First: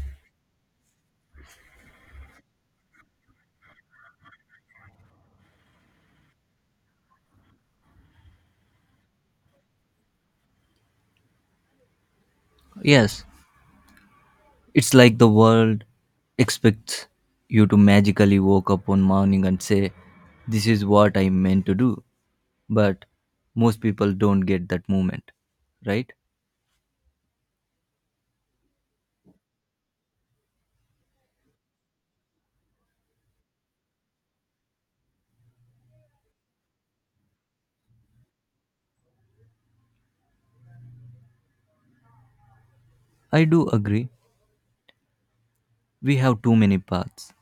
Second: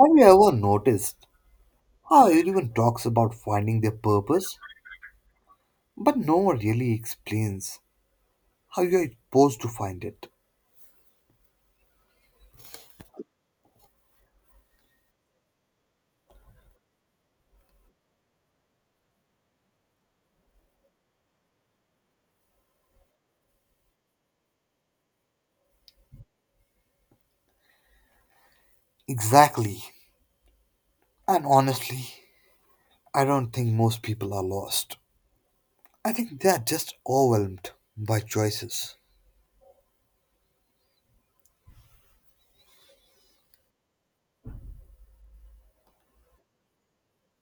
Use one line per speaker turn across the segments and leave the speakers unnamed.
Have you ever noticed how everyone talks about finding their purpose, but no one really explains how you are supposed to find it?
Yes, it's like the world expects you to magically wake up one morning and say, this is what I meant to do. But most people don't get that moment, right?
Exactly. And honestly, I don't think most people are lost. I think they are just overwhelmed by choices.
I do agree. We have too many paths,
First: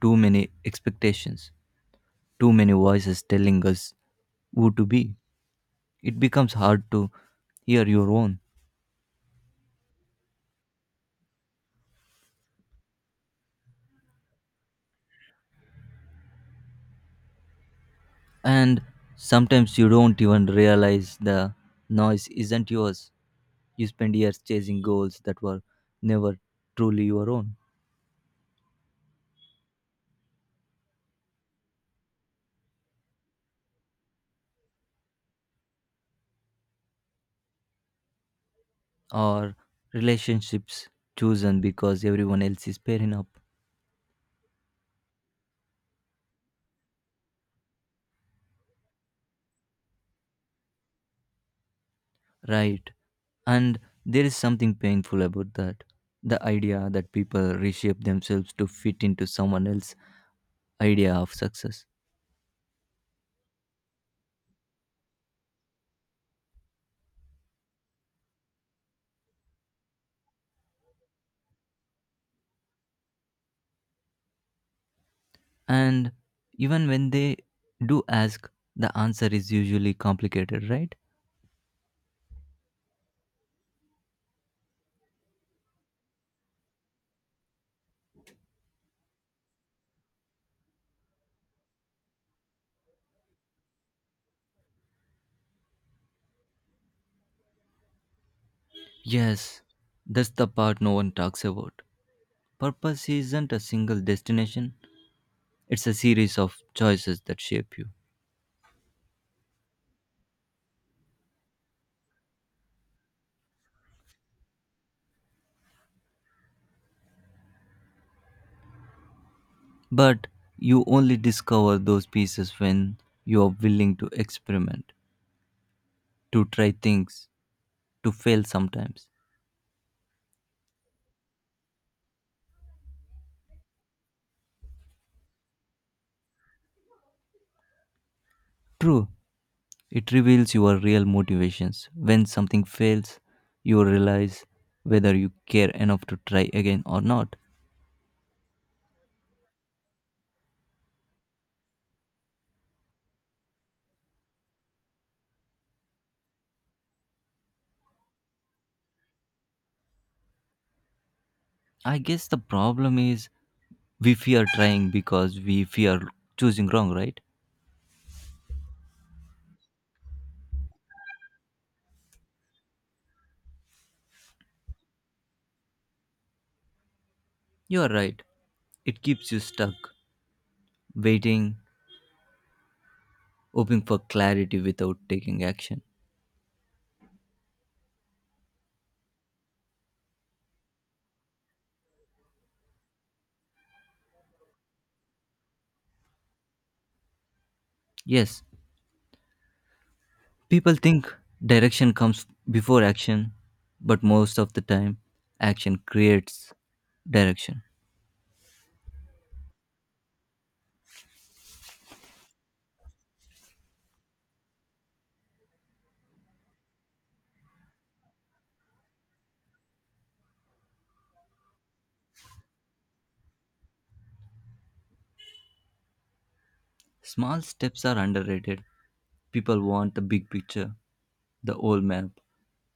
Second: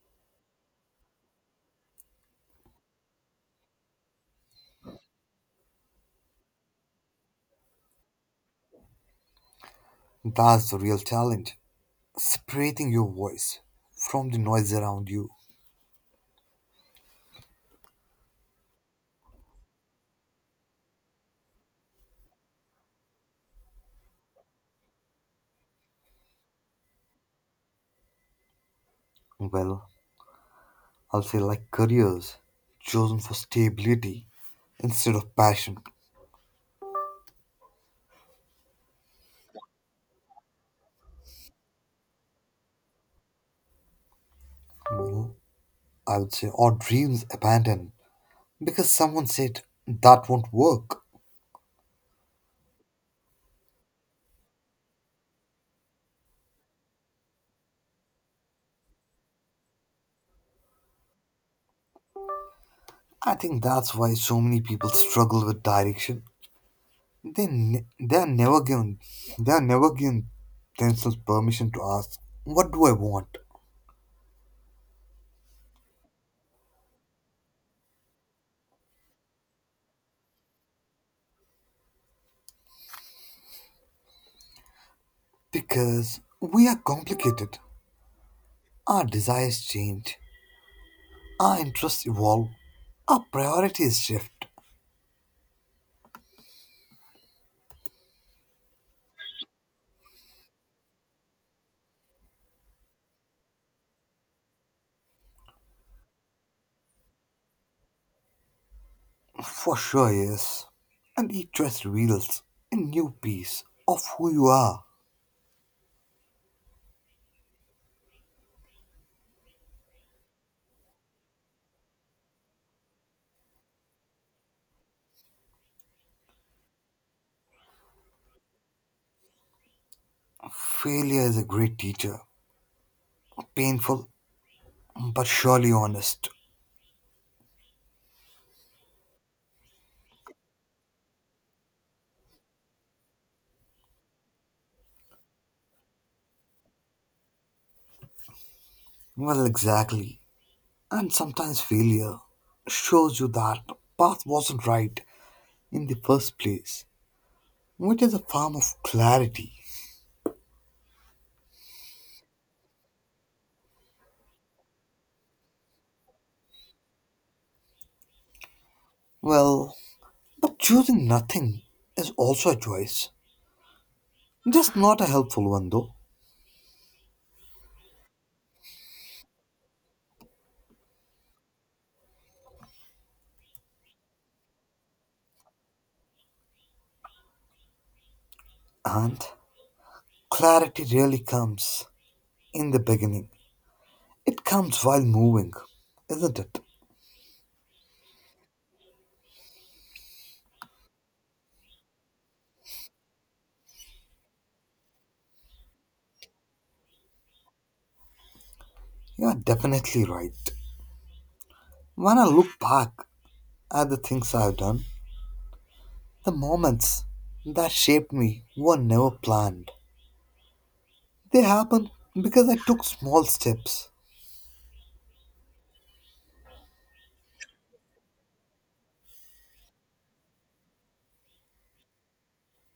too many expectations, too many voices telling us who to be. It becomes hard to hear your own.
That's the real challenge, separating your voice from the noise around you.
And sometimes you don't even realize the noise isn't yours. You spend years chasing goals that were never truly your own,
Well, I'll say like careers chosen for stability instead of passion.
or relationships chosen because everyone else is pairing up,
Well, I would say, or dreams abandoned because someone said that won't work.
right? And there is something painful about that. The idea that people reshape themselves to fit into someone else's idea of success.
I think that's why so many people struggle with direction. They ne- they are never given they are never given themselves permission to ask, "What do I want?"
And even when they do ask, the answer is usually complicated, right?
Because we are complicated. Our desires change. Our interests evolve. Our priorities shift.
Yes, that's the part no one talks about. Purpose isn't a single destination, it's a series of choices that shape you.
For sure, yes. And each choice reveals a new piece of who you are.
But you only discover those pieces when you are willing to experiment, to try things, to fail sometimes.
Failure is a great teacher, painful but surely honest.
True, it reveals your real motivations. When something fails, you realize whether you care enough to try again or not.
Exactly. And sometimes failure shows you that path wasn't right in the first place, which is a form of clarity.
I guess the problem is we fear trying because we fear choosing wrong, right?
Well, but choosing nothing is also a choice, just not a helpful one though.
You are right. It keeps you stuck, waiting, hoping for clarity without taking action.
And clarity really comes in the beginning. It comes while moving, isn't it?
Yes, people think direction comes before action, but most of the time, action creates direction.
You are definitely right. When I look back at the things I've done, the moments that shaped me were never planned. They happen because I took small steps.
Small steps are underrated. People want the big picture, the old map,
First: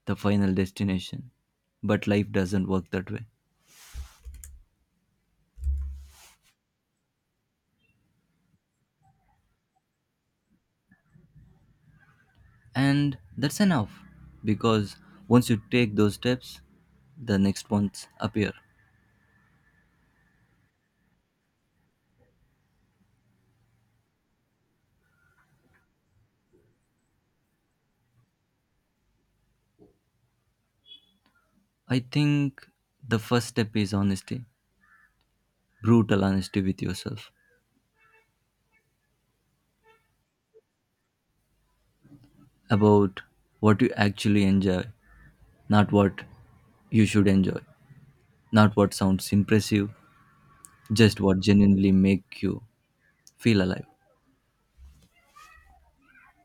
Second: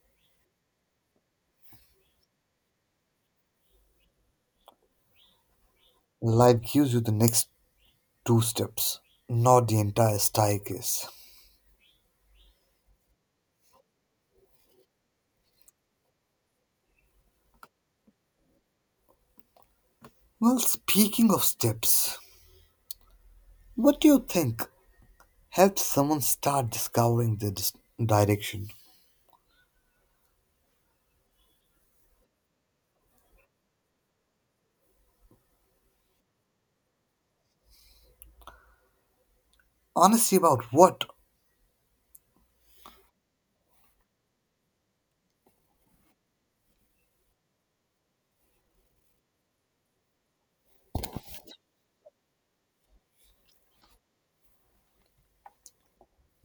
the final destination. But life doesn't work that way.
Life gives you the next two steps, not the entire staircase.
And that's enough because once you take those steps, the next ones appear.
Well, speaking of steps, what do you think helps someone start discovering their direction?
I think the first step is honesty, brutal honesty with yourself.
Honesty about what?
About what you actually enjoy, not what you should enjoy, not what sounds impressive, just what genuinely make you feel alive.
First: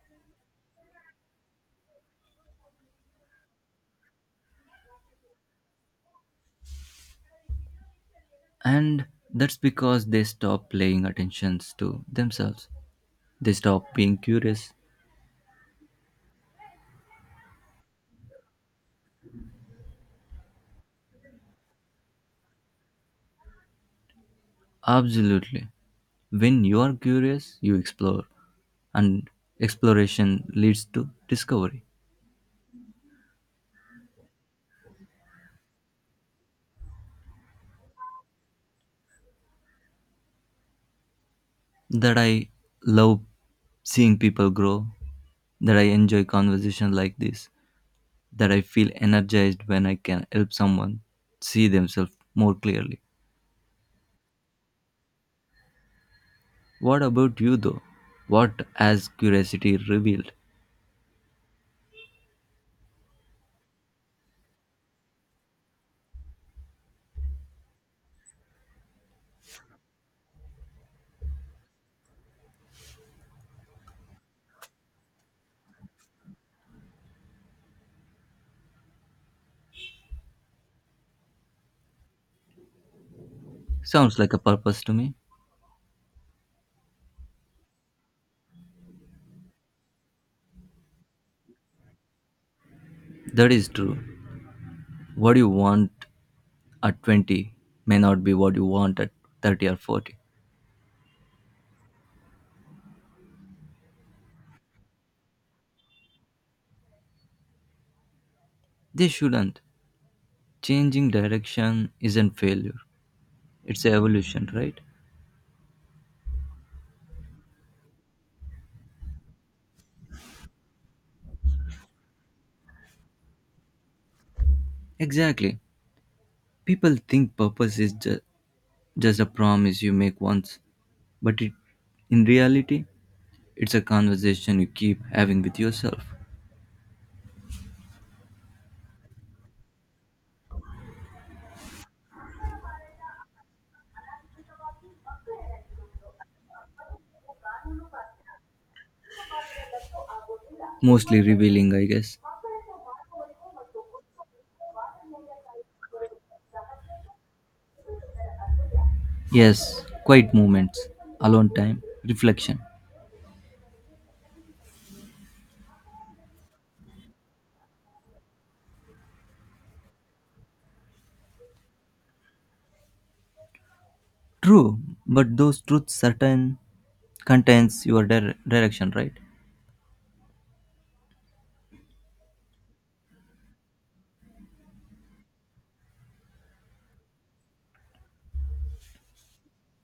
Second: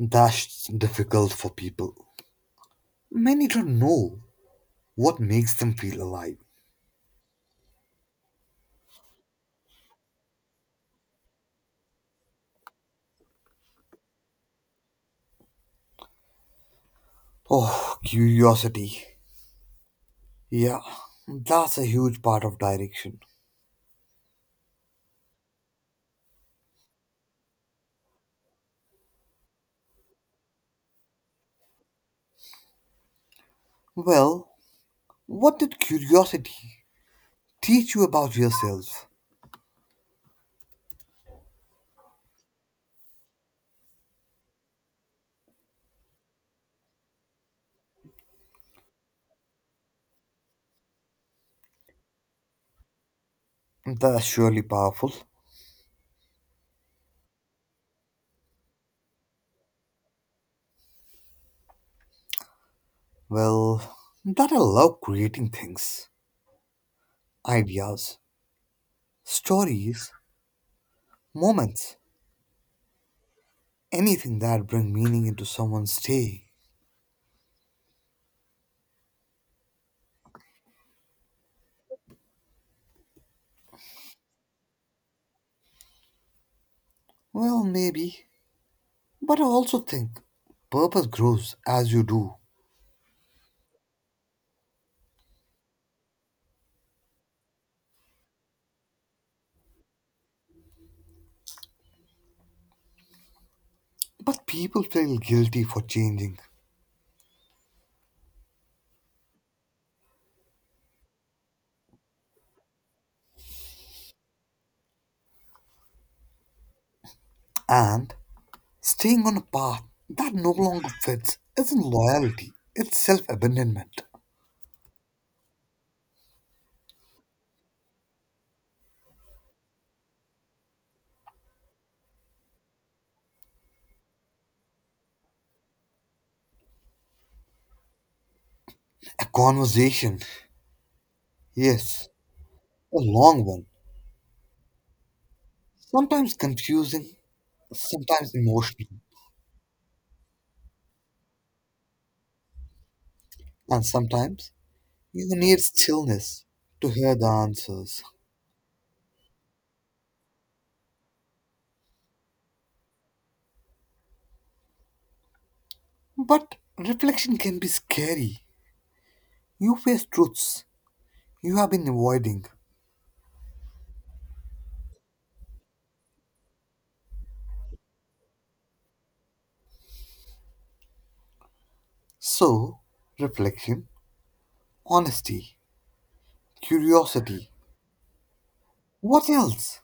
That's difficult for people. Many don't know what makes them feel alive.
And that's because they stop paying attentions to themselves. They stop being curious.
Oh, curiosity. Yeah, that's a huge part of direction.
Absolutely. When you are curious, you explore, and exploration leads to discovery.
Well, what did curiosity teach you about yourself?
That I love seeing people grow, that I enjoy conversation like this, that I feel energized when I can help someone see themselves more clearly.
That's surely powerful.
What about you, though? What has curiosity revealed?
Well, that I love creating things, ideas, stories, moments, anything that bring meaning into someone's day.
Sounds like a purpose to me.
Well, maybe. But I also think purpose grows as you do.
That is true. What you want at 20 may not be what you want at 30 or 40.
But people feel guilty for changing,
They shouldn't. Changing direction isn't failure, it's evolution, right?
and staying on a path that no longer fits isn't loyalty, it's self abandonment.
Exactly. People think purpose is just a promise you make once, but it, in reality, it's a conversation you keep having with yourself.
A conversation, yes, a long one. Sometimes confusing, sometimes emotional,
Mostly revealing, I guess.
and sometimes you need stillness to hear the answers.
Yes, quiet moments, alone time, reflection.
But reflection can be scary. You face truths you have been avoiding.
True, but those truths certain contains your direction, right?
So, reflection, honesty, curiosity. What else?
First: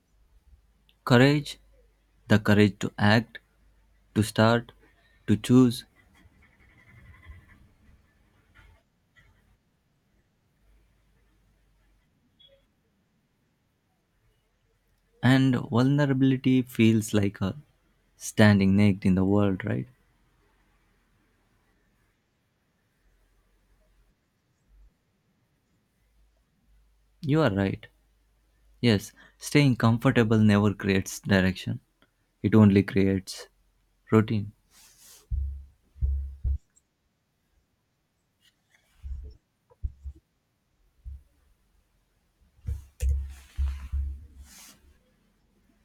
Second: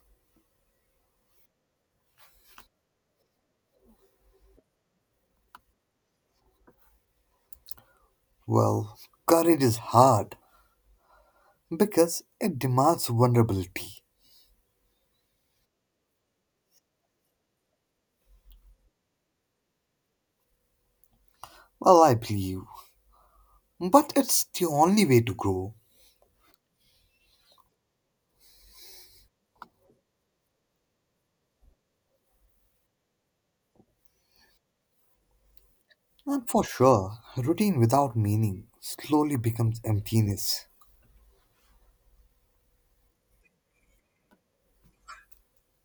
Courage, the courage to act, to start, to choose,
Well, courage is hard because it demands vulnerability.
and vulnerability feels like a standing naked in the world, right?
I believe. But it's the only way to grow.
You are right. Yes, staying comfortable never creates direction, it only creates routine.
And for sure, routine without meaning slowly becomes emptiness.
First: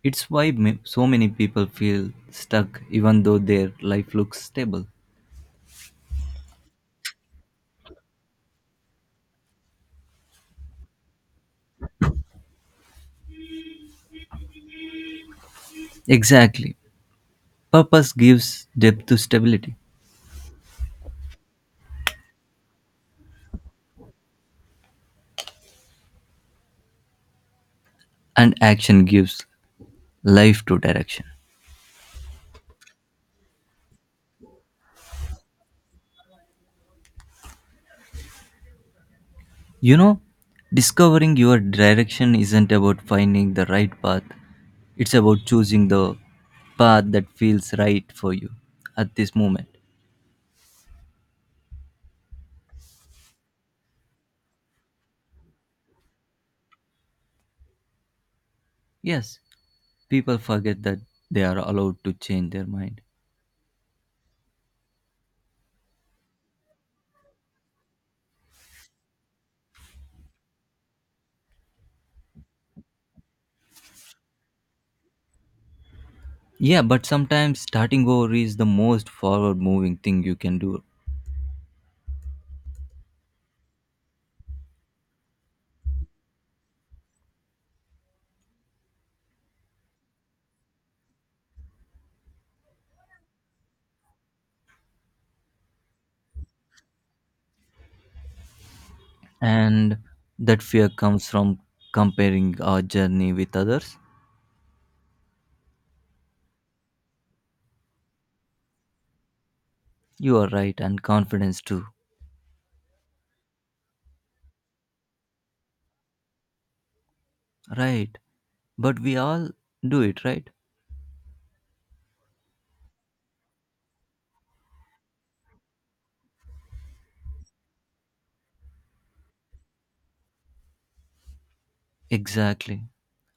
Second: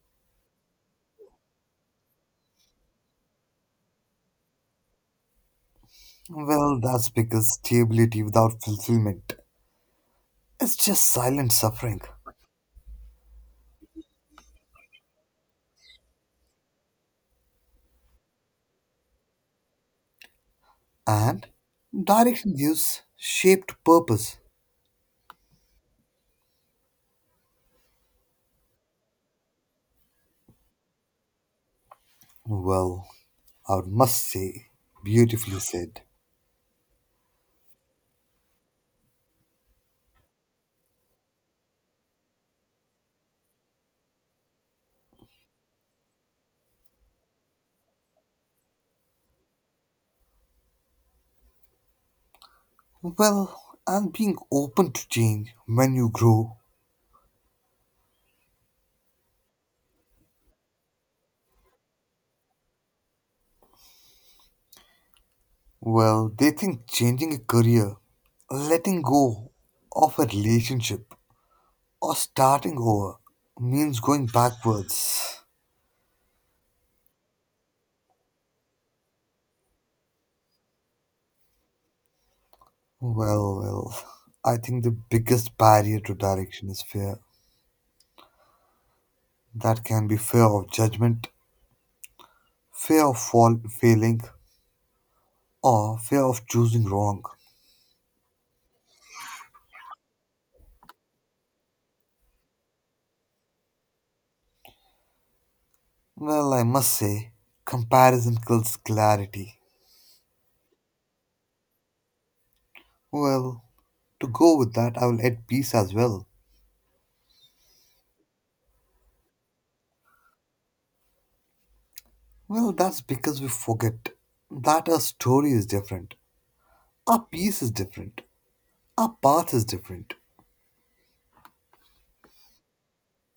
It's why so many people feel stuck even though their life looks stable.
That's because stability without fulfillment is just silent suffering.
Exactly. Purpose gives depth to stability,
And direction gives shape to purpose.
and action gives life to direction.
Well, I must say, beautifully said.
You know, discovering your direction isn't about finding the right path, it's about choosing the path that feels right for you at this moment.
Well, and being open to change when you grow.
Yes, people forget that they are allowed to change their mind.
They think changing a career, letting go of a relationship, or starting over means going backwards.
Yeah, but sometimes starting over is the most forward moving thing you can do.
Well, well, I think the biggest barrier to direction is fear. That can be fear of judgment, fear of failing, or fear of choosing wrong.
And that fear comes from comparing our journey with others.
Well, I must say, comparison kills clarity.
You are right, and confidence too.
Well, to go with that, I will add peace as well.
Right. But we all do it, right?
That's because we forget that our story is different, our peace is different, our path is different.
Exactly.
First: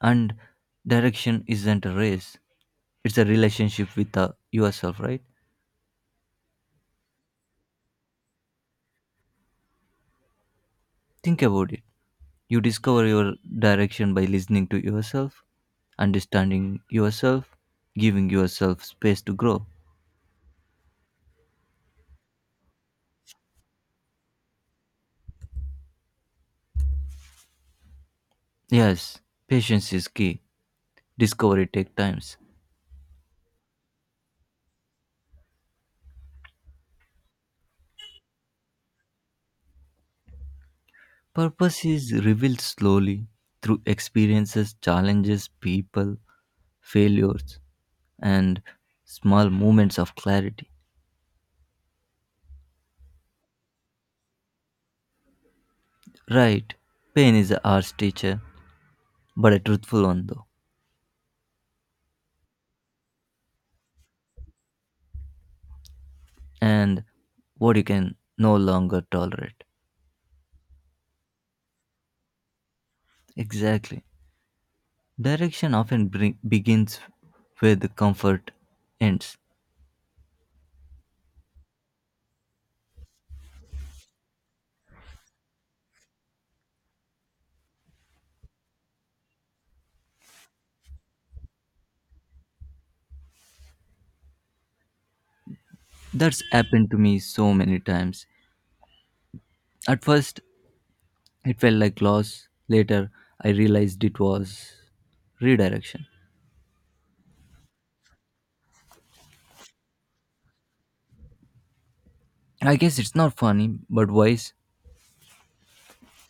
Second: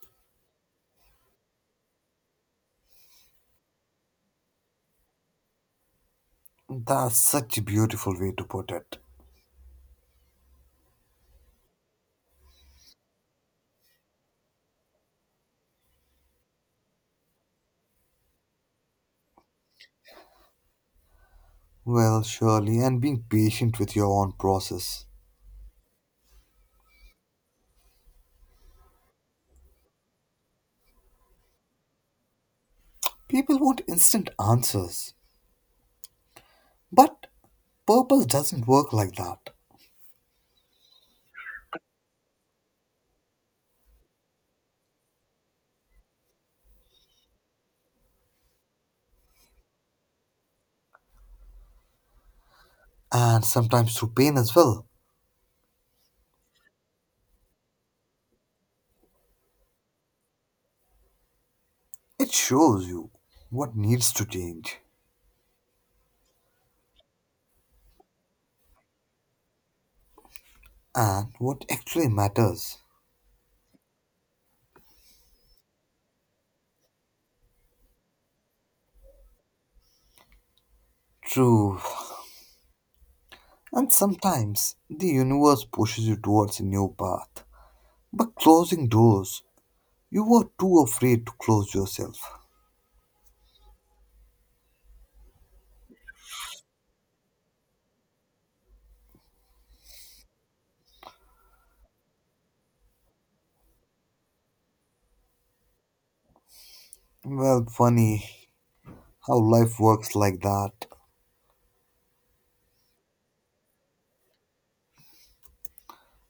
And direction isn't a race, it's a relationship with yourself, right?
That's such a beautiful way to put it.
Think about it. You discover your direction by listening to yourself, understanding yourself, giving yourself space to grow.
Well, surely, and being patient with your own process.
Yes, patience is key. Discovery takes times.
People want instant answers, but purpose doesn't work like that.
Purpose is revealed slowly through experiences, challenges, people, failures, and small moments of clarity.
And sometimes through pain as well,
Right, pain is a harsh teacher, but a truthful one though.
it shows you what needs to change
And what you can no longer tolerate.
and what actually matters.
Exactly. Begins where the comfort ends.
True. And sometimes the universe pushes you towards a new path, but closing doors you were too afraid to close yourself.
That's happened to me so many times. At first, it felt like loss. Later, I realized it was redirection.
Well, funny how life works like that.
I guess it's not funny, but wise,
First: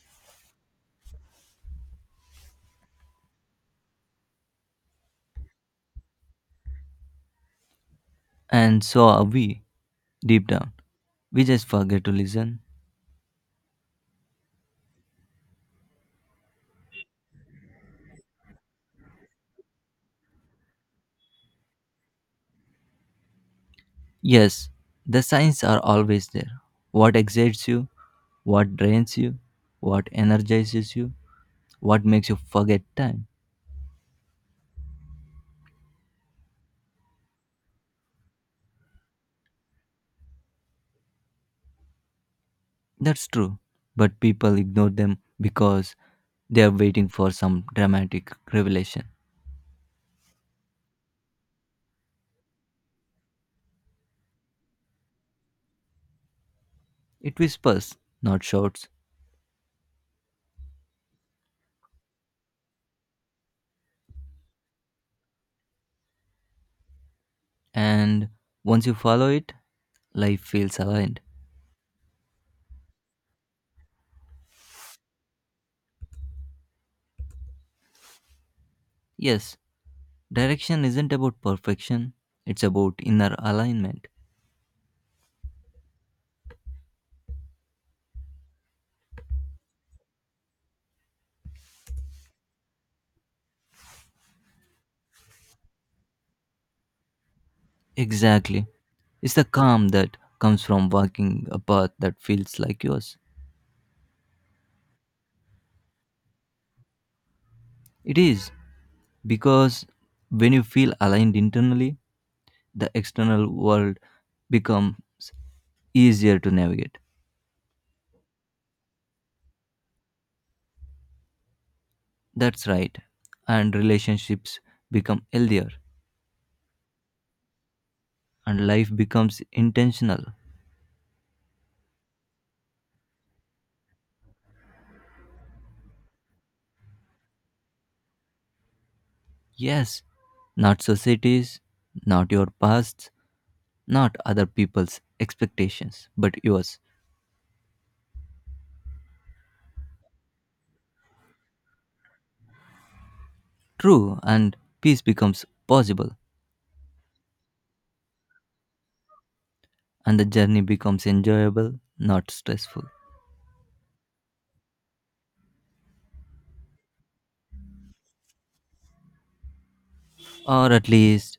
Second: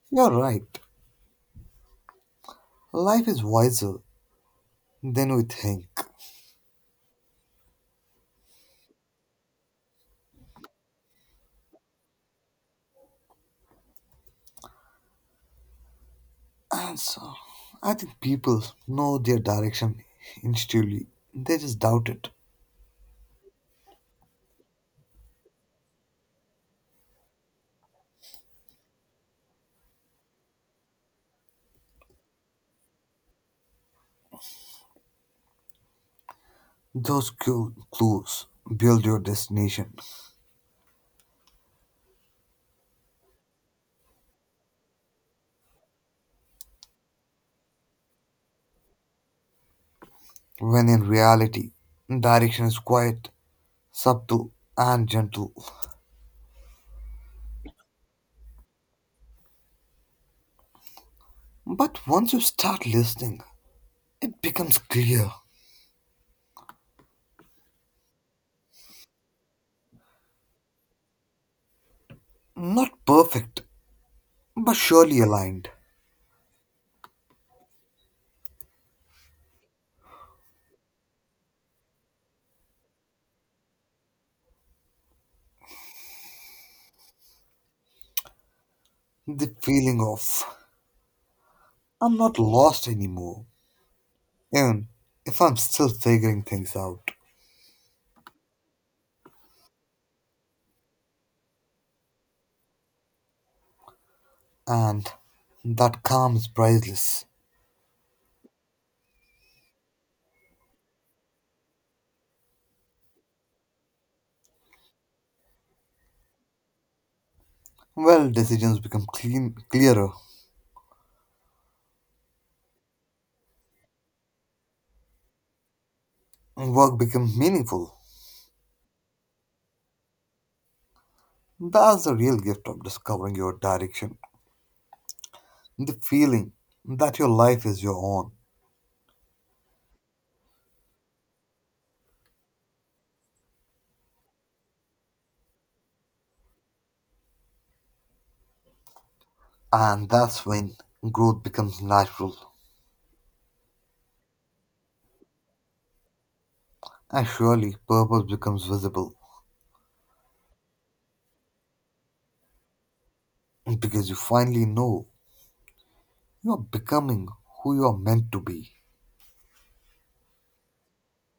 You're right. Life is wiser than we think.
and so are we, deep down. We just forget to listen.
And so, I think people know their direction intuitively. They just doubt it.
Yes, the signs are always there. What excites you, what drains you, what energizes you, what makes you forget time.
Those clues build your destination,
That's true, but people ignore them because they are waiting for some dramatic revelation.
when in reality, direction is quiet, subtle, and gentle.
It whispers, not shouts,
But once you start listening, it becomes clear.
and once you follow it, life feels aligned.
Not perfect, but surely aligned.
Yes, direction isn't about perfection, it's about inner alignment.
The feeling of, I'm not lost anymore, even if I'm still figuring things out,
Exactly. It's the calm that comes from walking a path that feels like yours.
and that calm is priceless.
It is because when you feel aligned internally, the external world becomes easier to navigate.
Well, decisions become clearer,
That's right. And relationships become healthier
and work becomes meaningful.
and life becomes intentional.
That's the real gift of discovering your direction, the feeling that your life is your own,
Yes, not societies, not your pasts, not other people's expectations, but yours.
and that's when growth becomes natural,
True, and peace becomes possible
and surely purpose becomes visible,
and the journey becomes enjoyable, not stressful.
because you finally know you are becoming who you are meant to be,
Or at least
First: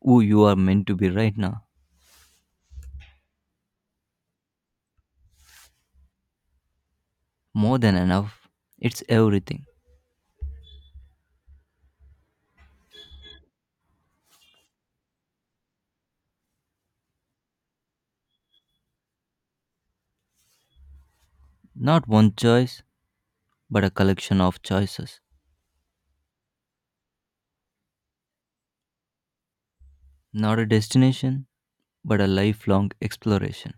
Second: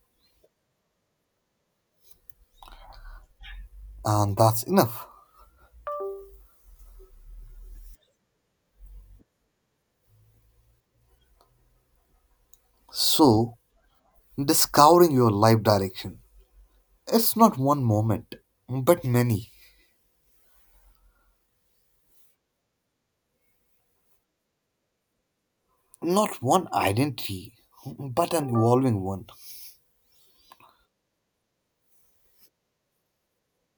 who you are meant to be right now.
and that's enough.
More than enough, it's everything.
So, discovering your life direction, it's not one moment, but many.
Not one choice, but a collection of choices.
Not one identity, but an evolving one,
Not a destination, but a lifelong exploration.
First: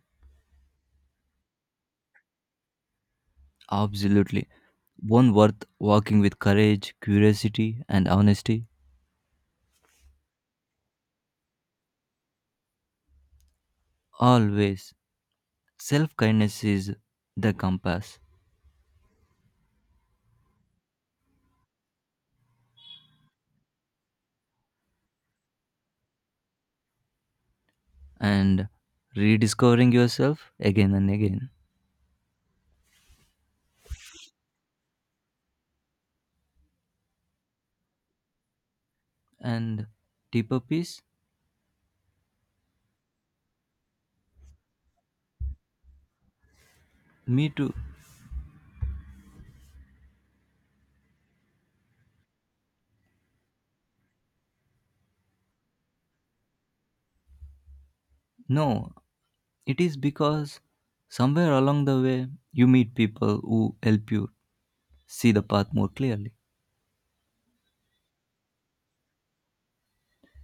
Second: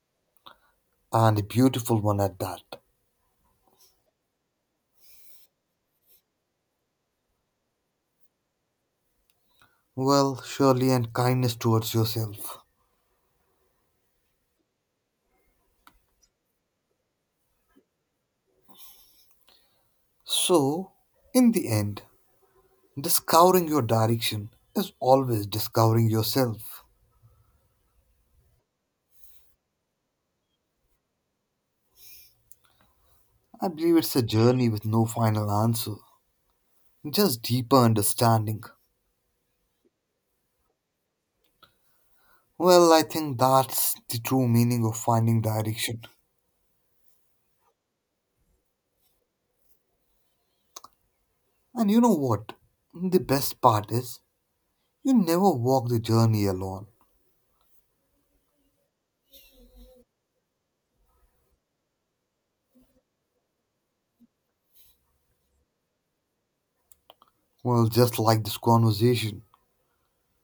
and a beautiful one at that.
Absolutely. One worth walking with courage, curiosity, and honesty.
Well, surely, and kindness towards yourself.
Always. Self kindness is the compass.
So, in the end, discovering your direction is always discovering yourself.
And rediscovering yourself again and again.
I believe it's a journey with no final answer, just deeper understanding.
And deeper peace?
Well, I think that's the true meaning of finding direction.
Me too.
And you know what? The best part is, you never walk the journey alone.
No, it is because somewhere along the way you meet people who help you see the path more clearly.
Well, just like this conversation.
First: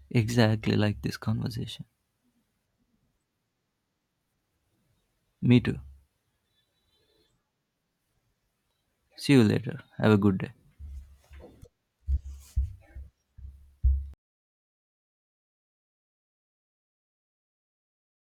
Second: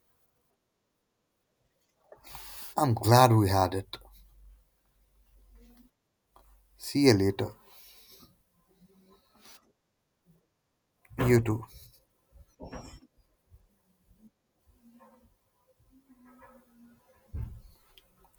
Exactly like this conversation.
I'm glad we had it.
Me too.
See you later.
See you later. Have a good day.
You too.